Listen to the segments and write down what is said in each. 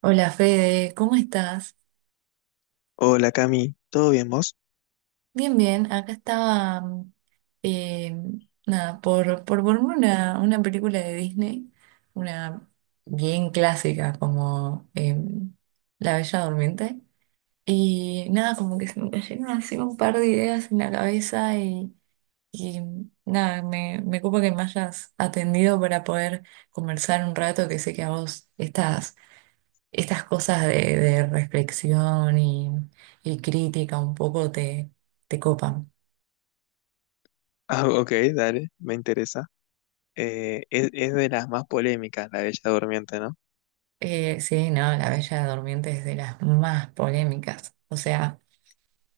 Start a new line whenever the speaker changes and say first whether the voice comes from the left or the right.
right: Hola Fede, ¿cómo estás?
left: Hola Cami, ¿todo bien vos?
right: Bien, bien, acá estaba, eh, nada, por verme una película de Disney, una bien clásica como La Bella Durmiente, y nada, como que se me cayeron así un par de ideas en la cabeza y nada, me ocupa que me hayas atendido para poder conversar un rato que sé que a vos estás estas cosas de reflexión y crítica un poco te copan.
left: Ah, ok, dale, me interesa. Es de las más polémicas, la Bella Durmiente, ¿no?
right: Sí, no, La Bella Durmiente es de las más polémicas. O sea,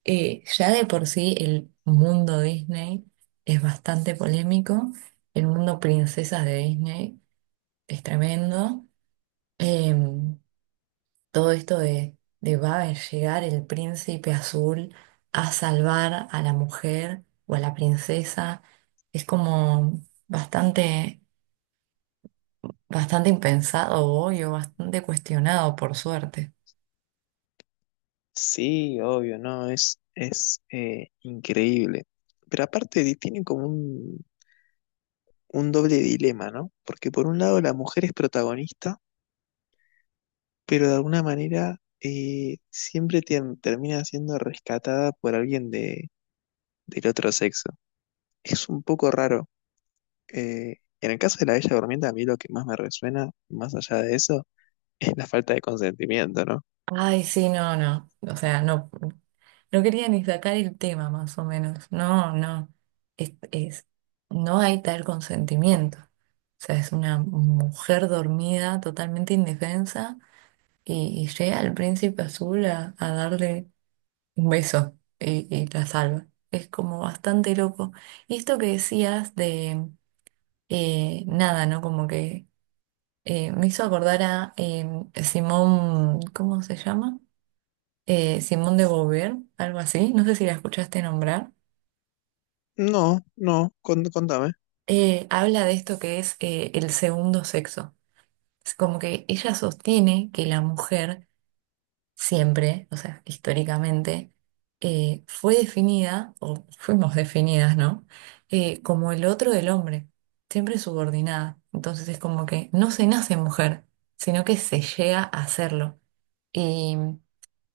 right: ya de por sí el mundo Disney es bastante polémico. El mundo princesas de Disney es tremendo. Em, Todo esto de va a llegar el príncipe azul a salvar a la mujer o a la princesa, es como bastante, bastante impensado hoy o bastante cuestionado, por suerte.
left: Sí, obvio, no, es increíble. Pero aparte tiene como un doble dilema, ¿no? Porque por un lado la mujer es protagonista, pero de alguna manera siempre termina siendo rescatada por alguien de, del otro sexo. Es un poco raro. En el caso de la Bella Durmiente, a mí lo que más me resuena, más allá de eso, es la falta de consentimiento, ¿no?
right: Ay, sí, no, no. O sea, no, no quería ni sacar el tema, más o menos. No, no. Es, es- no hay tal consentimiento. O sea, es una mujer dormida, totalmente indefensa y llega el príncipe azul a darle un beso y la salva. Es como bastante loco. Y esto que decías de nada, ¿no? Como que me hizo acordar a Simón, ¿cómo se llama? Simón de Beauvoir, algo así. No sé si la escuchaste nombrar.
left: No, no, contame.
right: Habla de esto que es el segundo sexo. Es como que ella sostiene que la mujer siempre, o sea, históricamente, fue definida, o fuimos definidas, ¿no? Como el otro del hombre, siempre subordinada. Entonces es como que no se nace mujer, sino que se llega a hacerlo. Y,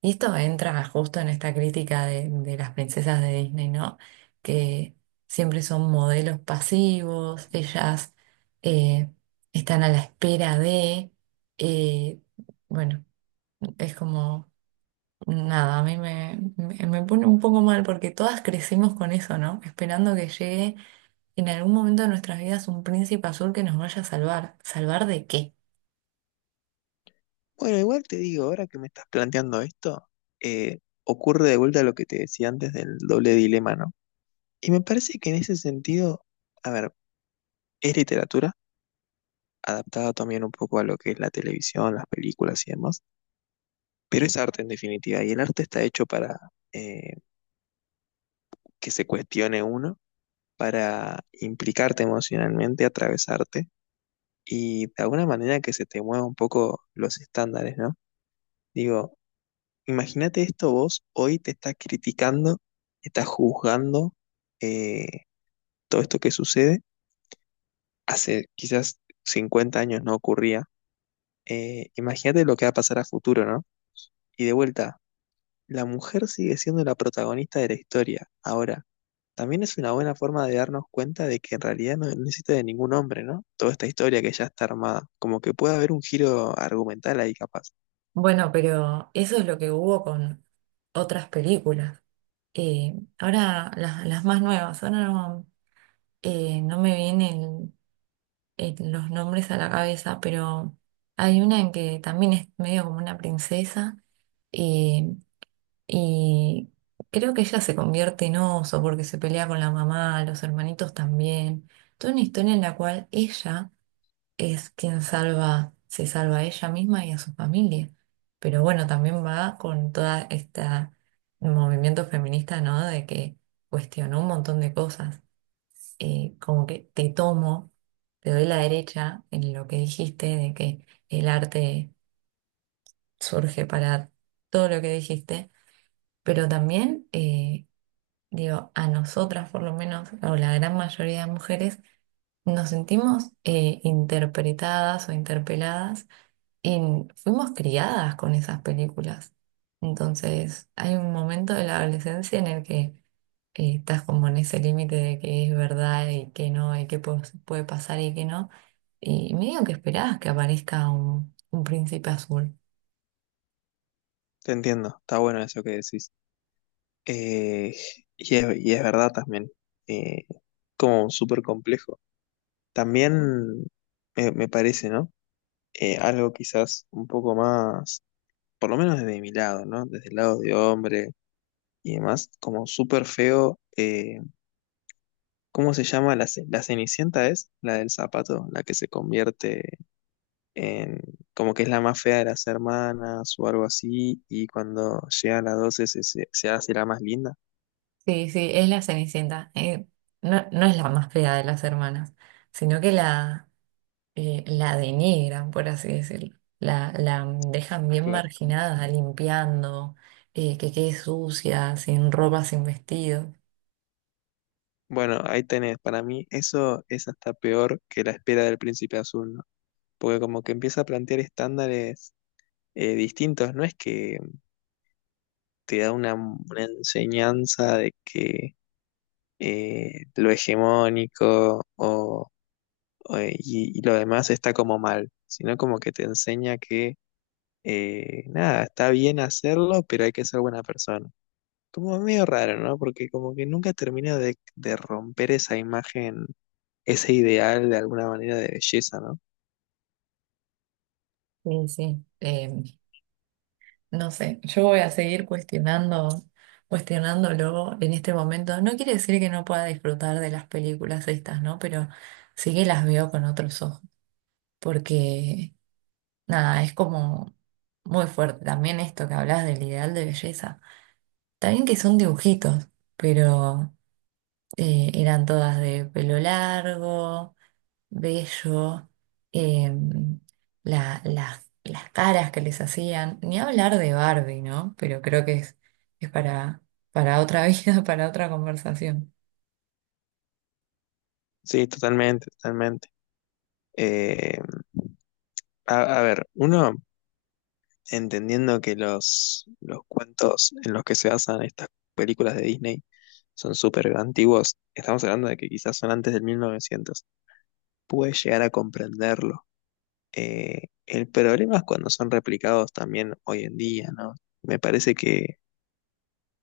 right: y esto entra justo en esta crítica de las princesas de Disney, ¿no? Que siempre son modelos pasivos, ellas eh, están a la espera eh, bueno, es como... nada, a mí me pone un poco mal porque todas crecimos con eso, ¿no? Esperando que llegue en algún momento de nuestras vidas un príncipe azul que nos vaya a salvar. ¿Salvar de qué?
left: Bueno, igual te digo, ahora que me estás planteando esto, ocurre de vuelta lo que te decía antes del doble dilema, ¿no? Y me parece que en ese sentido, a ver, es literatura, adaptada también un poco a lo que es la televisión, las películas y demás, pero es arte en definitiva, y el arte está hecho para eh, que se cuestione uno, para implicarte emocionalmente, atravesarte, y de alguna manera que se te mueva un poco los estándares, ¿no? Digo, imagínate esto, vos hoy te estás criticando, estás juzgando eh, todo esto que sucede. Hace quizás 50 años no ocurría. Imagínate lo que va a pasar a futuro, ¿no? Y de vuelta, la mujer sigue siendo la protagonista de la historia. Ahora, también es una buena forma de darnos cuenta de que en realidad no necesita de ningún hombre, ¿no? Toda esta historia que ya está armada. Como que puede haber un giro argumental ahí capaz.
right: Bueno, pero eso es lo que hubo con otras películas. Ahora, las más nuevas, ahora no, no me vienen los nombres a la cabeza, pero hay una en que también es medio como una princesa, eh, y creo que ella se convierte en oso porque se pelea con la mamá, los hermanitos también. Toda una historia en la cual ella es quien salva, se salva a ella misma y a su familia. Pero bueno, también va con toda esta movimiento feminista, ¿no? De que cuestionó un montón de cosas. Como que te tomo, te doy la derecha en lo que dijiste, de que el arte surge para todo lo que dijiste, pero también digo, a nosotras por lo menos, o la gran mayoría de mujeres, nos sentimos interpretadas o interpeladas y fuimos criadas con esas películas. Entonces, hay un momento de la adolescencia en el que estás como en ese límite de que es verdad y que no, y que puede pasar y que no. Y medio que esperabas que aparezca un príncipe azul.
left: Te entiendo, está bueno eso que decís. Eh, y es, y es verdad también, eh, como súper complejo. También me parece, ¿no? Algo quizás un poco más, por lo menos desde mi lado, ¿no? Desde el lado de hombre y demás, como súper feo. ¿Cómo se llama? La Cenicienta es la del zapato, la que se convierte en, como que es la más fea de las hermanas o algo así, y cuando llega a las 12 se hace la más linda.
right: Sí, sí, es la Cenicienta. No, no es la más fea de las hermanas, sino que la denigran, por así decirlo. La dejan bien
left: Claro.
right: marginada, limpiando, que quede sucia, sin ropa, sin vestido.
left: Bueno, ahí tenés, para mí eso es hasta peor que la espera del príncipe azul, ¿no? Porque como que empieza a plantear estándares distintos, no es que te da una enseñanza de que lo hegemónico o lo demás está como mal, sino como que te enseña que nada, está bien hacerlo, pero hay que ser buena persona. Como medio raro, ¿no? Porque como que nunca termina de romper esa imagen ese ideal de alguna manera de belleza, ¿no?
right: Sí, sí. No sé, yo voy a seguir cuestionando, cuestionándolo en este momento. No quiere decir que no pueda disfrutar de las películas estas, ¿no? Pero sí que las veo con otros ojos, porque nada, es como muy fuerte. También esto que hablas del ideal de belleza. También que son dibujitos, pero eran todas de pelo largo, bello, em, las caras que les hacían, ni hablar de Barbie, ¿no? Pero creo que es para otra vida, para otra conversación.
left: Sí, totalmente, totalmente. Eh, a ver, uno entendiendo que los cuentos en los que se basan estas películas de Disney son súper antiguos, estamos hablando de que quizás son antes del 1900, puede llegar a comprenderlo. El problema es cuando son replicados también hoy en día, ¿no? Me parece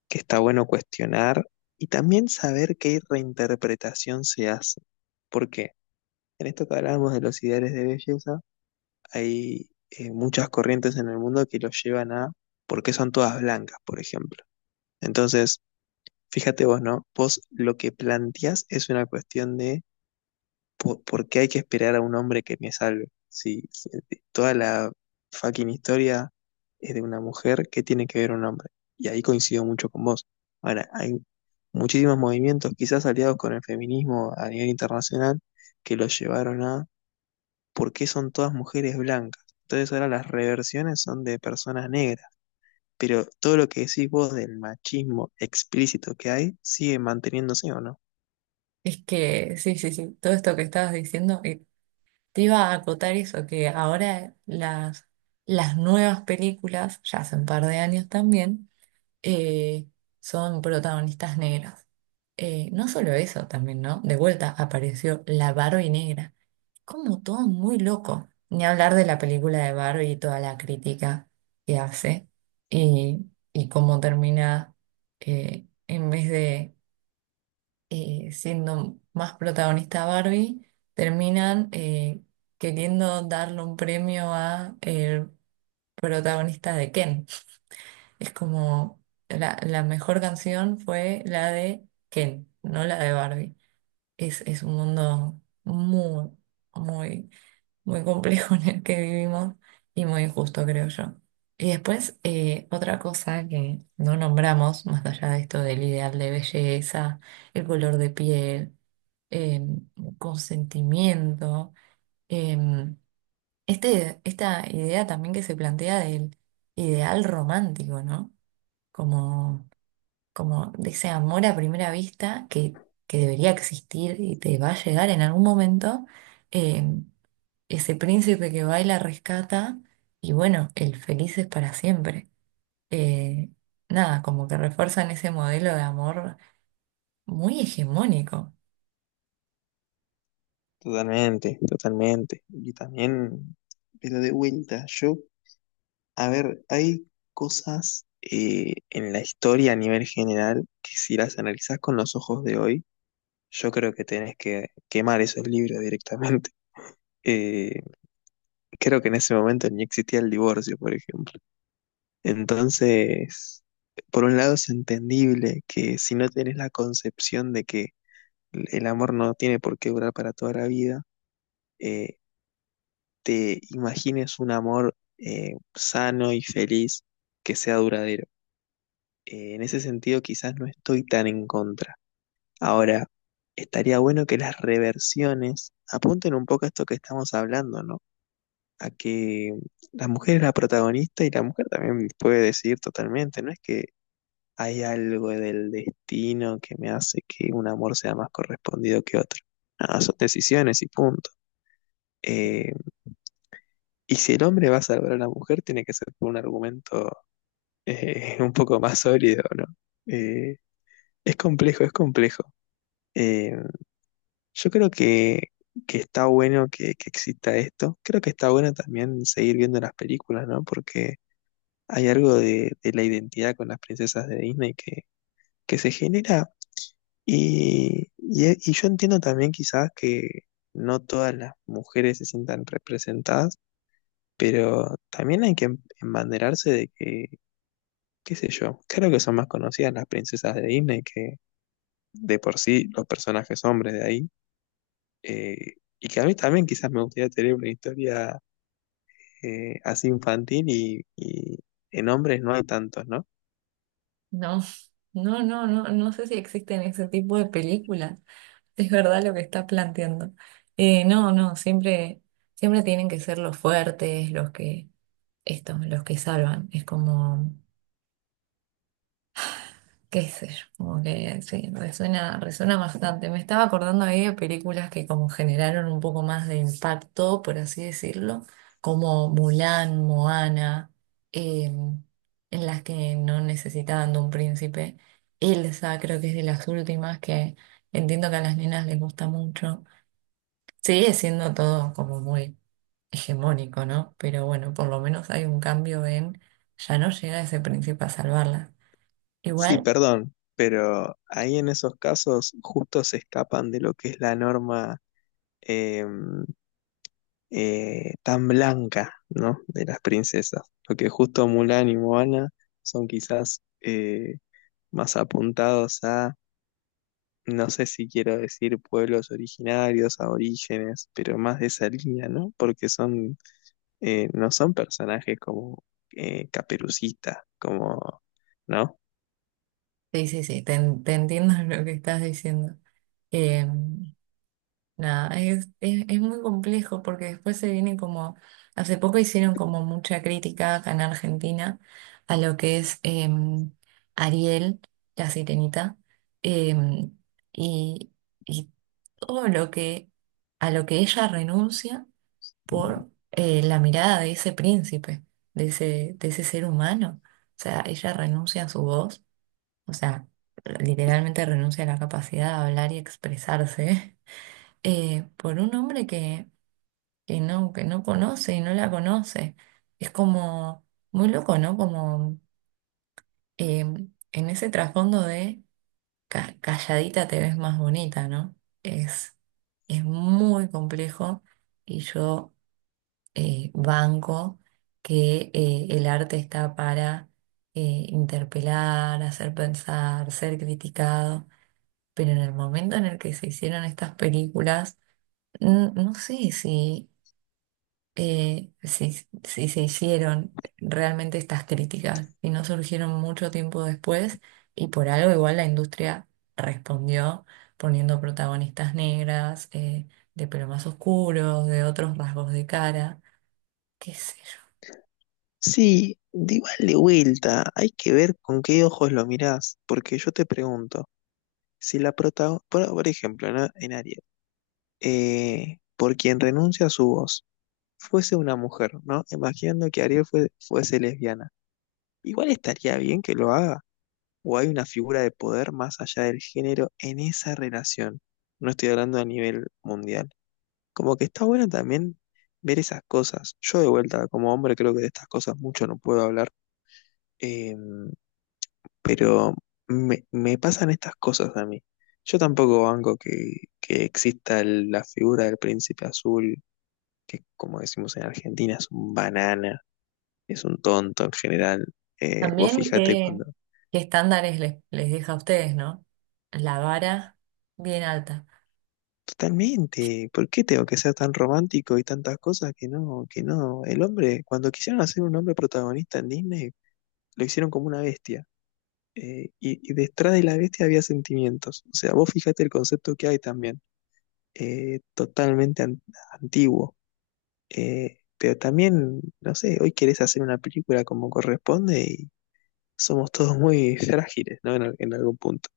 left: que está bueno cuestionar y también saber qué reinterpretación se hace, porque en esto que hablábamos de los ideales de belleza, hay muchas corrientes en el mundo que los llevan a por qué son todas blancas, por ejemplo. Entonces, fíjate vos, ¿no? Vos lo que planteás es una cuestión de por qué hay que esperar a un hombre que me salve. Si toda la fucking historia es de una mujer, ¿qué tiene que ver un hombre? Y ahí coincido mucho con vos. Ahora, hay muchísimos movimientos, quizás aliados con el feminismo a nivel internacional, que los llevaron a porque son todas mujeres blancas. Entonces ahora las reversiones son de personas negras. Pero todo lo que decís vos del machismo explícito que hay sigue manteniéndose o no.
right: Es que, sí, sí, sí, todo esto que estabas diciendo, te iba a acotar eso, que ahora las nuevas películas, ya hace un par de años también, eh, son protagonistas negras. No solo eso también, ¿no? De vuelta apareció la Barbie negra. Como todo muy loco. Ni hablar de la película de Barbie y toda la crítica que hace y, y cómo termina en vez de siendo más protagonista Barbie, terminan queriendo darle un premio a el protagonista de Ken. Es como la mejor canción fue la de Ken, no la de Barbie. Es un mundo muy muy complejo en el que vivimos y muy injusto, creo yo. Y después, otra cosa que no nombramos, más allá de esto del ideal de belleza, el color de piel, em, consentimiento, em, esta idea también que se plantea del ideal romántico, ¿no? Como Como de ese amor a primera vista que debería existir y te va a llegar en algún momento, eh, ese príncipe que baila rescata y bueno, el feliz es para siempre. Eh, Nada, como que refuerzan ese modelo de amor muy hegemónico.
left: Totalmente, totalmente. Y también, pero de vuelta, yo, a ver, hay cosas en la historia a nivel general que si las analizás con los ojos de hoy, yo creo que tenés que quemar esos libros directamente. Eh, creo que en ese momento ni existía el divorcio, por ejemplo. Entonces, por un lado es entendible que si no tenés la concepción de que el amor no tiene por qué durar para toda la vida, eh, te imagines un amor sano y feliz que sea duradero. En ese sentido, quizás no estoy tan en contra. Ahora, estaría bueno que las reversiones apunten un poco a esto que estamos hablando, ¿no? A que la mujer es la protagonista y la mujer también puede decidir totalmente, no es que hay algo del destino que me hace que un amor sea más correspondido que otro. Nada, son decisiones y punto. Eh, y si el hombre va a salvar a la mujer, tiene que ser por un argumento un poco más sólido, ¿no? Eh, es complejo, es complejo. Eh, yo creo que está bueno que exista esto. Creo que está bueno también seguir viendo las películas, ¿no? Porque hay algo de la identidad con las princesas de Disney que se genera. Y yo entiendo también quizás que no todas las mujeres se sientan representadas, pero también hay que embanderarse de que, qué sé yo, creo que son más conocidas las princesas de Disney que de por sí los personajes hombres de ahí. eh, y que a mí también quizás me gustaría tener una historia así infantil y en hombres no hay tantos, ¿no?
right: No, no, no, no, no sé si existen ese tipo de películas. Es verdad lo que está planteando. No, no, siempre tienen que ser los fuertes, los que salvan. Es como qué sé yo, como que sí, resuena, resuena bastante. Me estaba acordando ahí de películas que como generaron un poco más de impacto, por así decirlo, como Mulan, Moana, eh, en las que no necesitaban de un príncipe. Elsa creo que es de las últimas que entiendo que a las nenas les gusta mucho. Sigue siendo todo como muy hegemónico, ¿no? Pero bueno, por lo menos hay un cambio en ya no llega ese príncipe a salvarla.
left: Sí,
right: Igual.
left: perdón, pero ahí en esos casos justo se escapan de lo que es la norma. em, Tan blanca, ¿no? De las princesas. Porque justo Mulan y Moana son quizás más apuntados a, no sé si quiero decir pueblos originarios, a orígenes, pero más de esa línea, ¿no? Porque son, no son personajes como Caperucita, como, ¿no?
right: Sí, sí, sí, te entiendo lo que estás diciendo. Eh, Nada, es muy complejo porque después se viene como, hace poco hicieron como mucha crítica acá en Argentina a lo que es Ariel, la sirenita, eh, y, y todo lo que, a lo que ella renuncia por la mirada de ese príncipe, de ese ser humano. O sea, ella renuncia a su voz, o sea, literalmente renuncia a la capacidad de hablar y expresarse, por un hombre que no conoce y no la conoce. Es como muy loco, ¿no? Como eh, en ese trasfondo de calladita te ves más bonita, ¿no? Es, es muy complejo y yo banco que el arte está para interpelar, hacer pensar, ser criticado pero en el momento en el que se hicieron estas películas, no sé si si se hicieron realmente estas críticas y no surgieron mucho tiempo después y por algo igual la industria respondió poniendo protagonistas negras, de pelo más oscuro, de otros rasgos de cara, qué sé yo.
left: Sí, de igual de vuelta, hay que ver con qué ojos lo mirás, porque yo te pregunto, si la prota, por ejemplo, ¿no? En Ariel, por quien renuncia a su voz fuese una mujer, ¿no? Imaginando que Ariel fuese lesbiana. Igual estaría bien que lo haga, o hay una figura de poder más allá del género en esa relación. No estoy hablando a nivel mundial. Como que está bueno también ver esas cosas. Yo de vuelta, como hombre, creo que de estas cosas mucho no puedo hablar, eh, pero me pasan estas cosas a mí. Yo tampoco banco que exista la figura del príncipe azul que como decimos en Argentina es un banana, es un tonto en general. Vos
right: También
left: fíjate cuando...
right: qué estándares les deja a ustedes, ¿no? La vara bien alta.
left: Totalmente, ¿por qué tengo que ser tan romántico y tantas cosas que no, que no? El hombre, cuando quisieron hacer un hombre protagonista en Disney, lo hicieron como una bestia. Y detrás de la bestia había sentimientos. O sea, vos fíjate el concepto que hay también. Totalmente antiguo. Pero también, no sé, hoy querés hacer una película como corresponde y, somos todos muy frágiles, ¿no? En algún punto.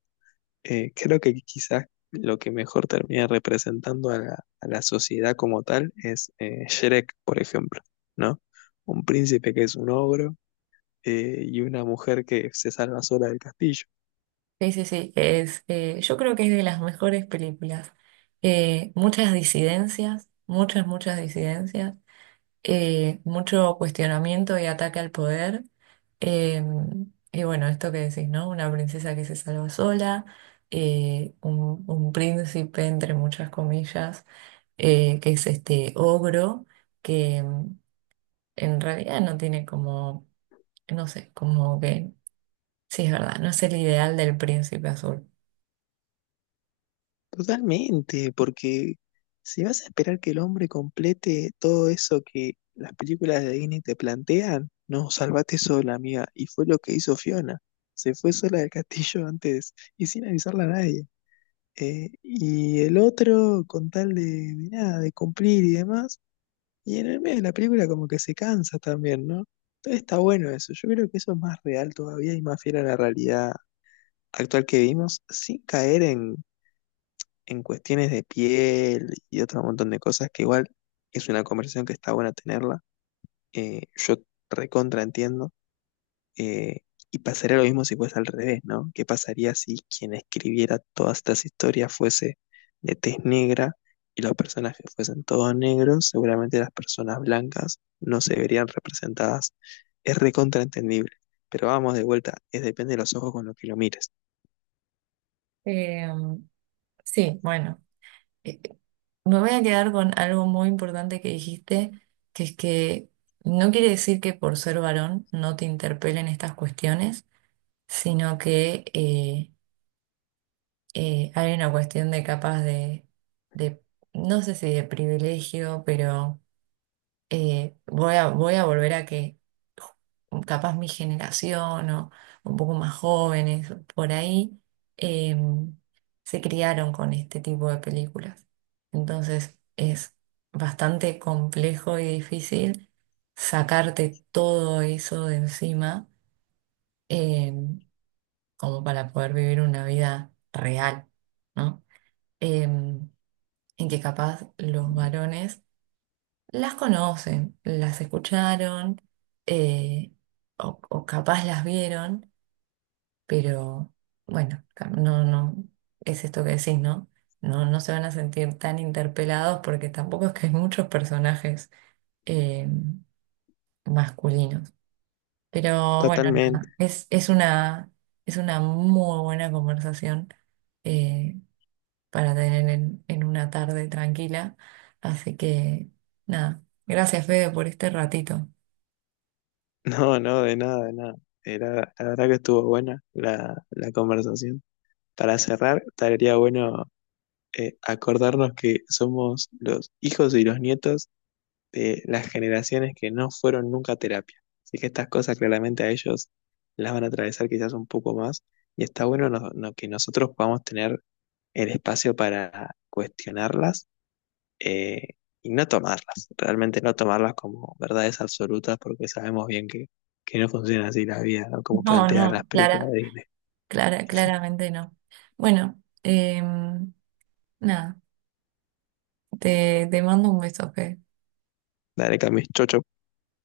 left: Creo que quizás lo que mejor termina representando a a la sociedad como tal es Shrek, por ejemplo, ¿no? Un príncipe que es un ogro y una mujer que se salva sola del castillo.
right: Sí, sí, sí, yo creo que es de las mejores películas. Muchas disidencias, muchas disidencias, mucho cuestionamiento y ataque al poder. Eh, y bueno, esto que decís, ¿no? Una princesa que se salva sola, un príncipe, entre muchas comillas, que es este ogro, que mm, en realidad no tiene como, no sé, como que, sí es verdad, no es el ideal del príncipe azul.
left: Totalmente, porque si vas a esperar que el hombre complete todo eso que las películas de Disney te plantean, no, salvate sola, amiga. Y fue lo que hizo Fiona. Se fue sola del castillo antes y sin avisarle a nadie. Y el otro con tal de nada, de cumplir y demás. Y en el medio de la película como que se cansa también, ¿no? Entonces está bueno eso. Yo creo que eso es más real todavía y más fiel a la realidad actual que vivimos, sin caer en cuestiones de piel y otro montón de cosas que igual es una conversación que está buena tenerla. Yo recontra entiendo. Eh, y pasaría lo mismo si fuese al revés, ¿no? ¿Qué pasaría si quien escribiera todas estas historias fuese de tez negra y los personajes fuesen todos negros? Seguramente las personas blancas no se verían representadas. Es recontraentendible. Pero vamos de vuelta, es depende de los ojos con los que lo mires.
right: Eh, Sí, bueno, eh, eh, me voy a quedar con algo muy importante que dijiste, que es que no quiere decir que por ser varón no te interpelen estas cuestiones, sino que hay una cuestión de capaz de, no sé si de privilegio, pero voy a volver a que capaz mi generación o un poco más jóvenes por ahí em, se criaron con este tipo de películas. Entonces es bastante complejo y difícil sacarte todo eso de encima, em, como para poder vivir una vida real, ¿no? Em, en que capaz los varones las conocen, las escucharon, eh, o capaz las vieron, pero bueno, no, es esto que decís, ¿no? No, no se van a sentir tan interpelados porque tampoco es que hay muchos personajes eh, masculinos. Pero bueno,
left: Totalmente.
right: nada, es una muy buena conversación eh, para tener en una tarde tranquila. Así que nada, gracias Fede por este ratito.
left: No, no, de nada, de nada. La verdad que estuvo buena la conversación. Para cerrar, estaría bueno acordarnos que somos los hijos y los nietos de las generaciones que no fueron nunca a terapia. Así que estas cosas claramente a ellos las van a atravesar quizás un poco más y está bueno que nosotros podamos tener el espacio para cuestionarlas eh, y no tomarlas, realmente no tomarlas como verdades absolutas porque sabemos bien que no funciona así la vida, ¿no? Como
right: No,
left: plantean las
right: no,
left: películas de Disney.
right: clara, claramente no. Bueno, em, nada, te mando un beso, Fe.
left: Dale, Camis, chocho.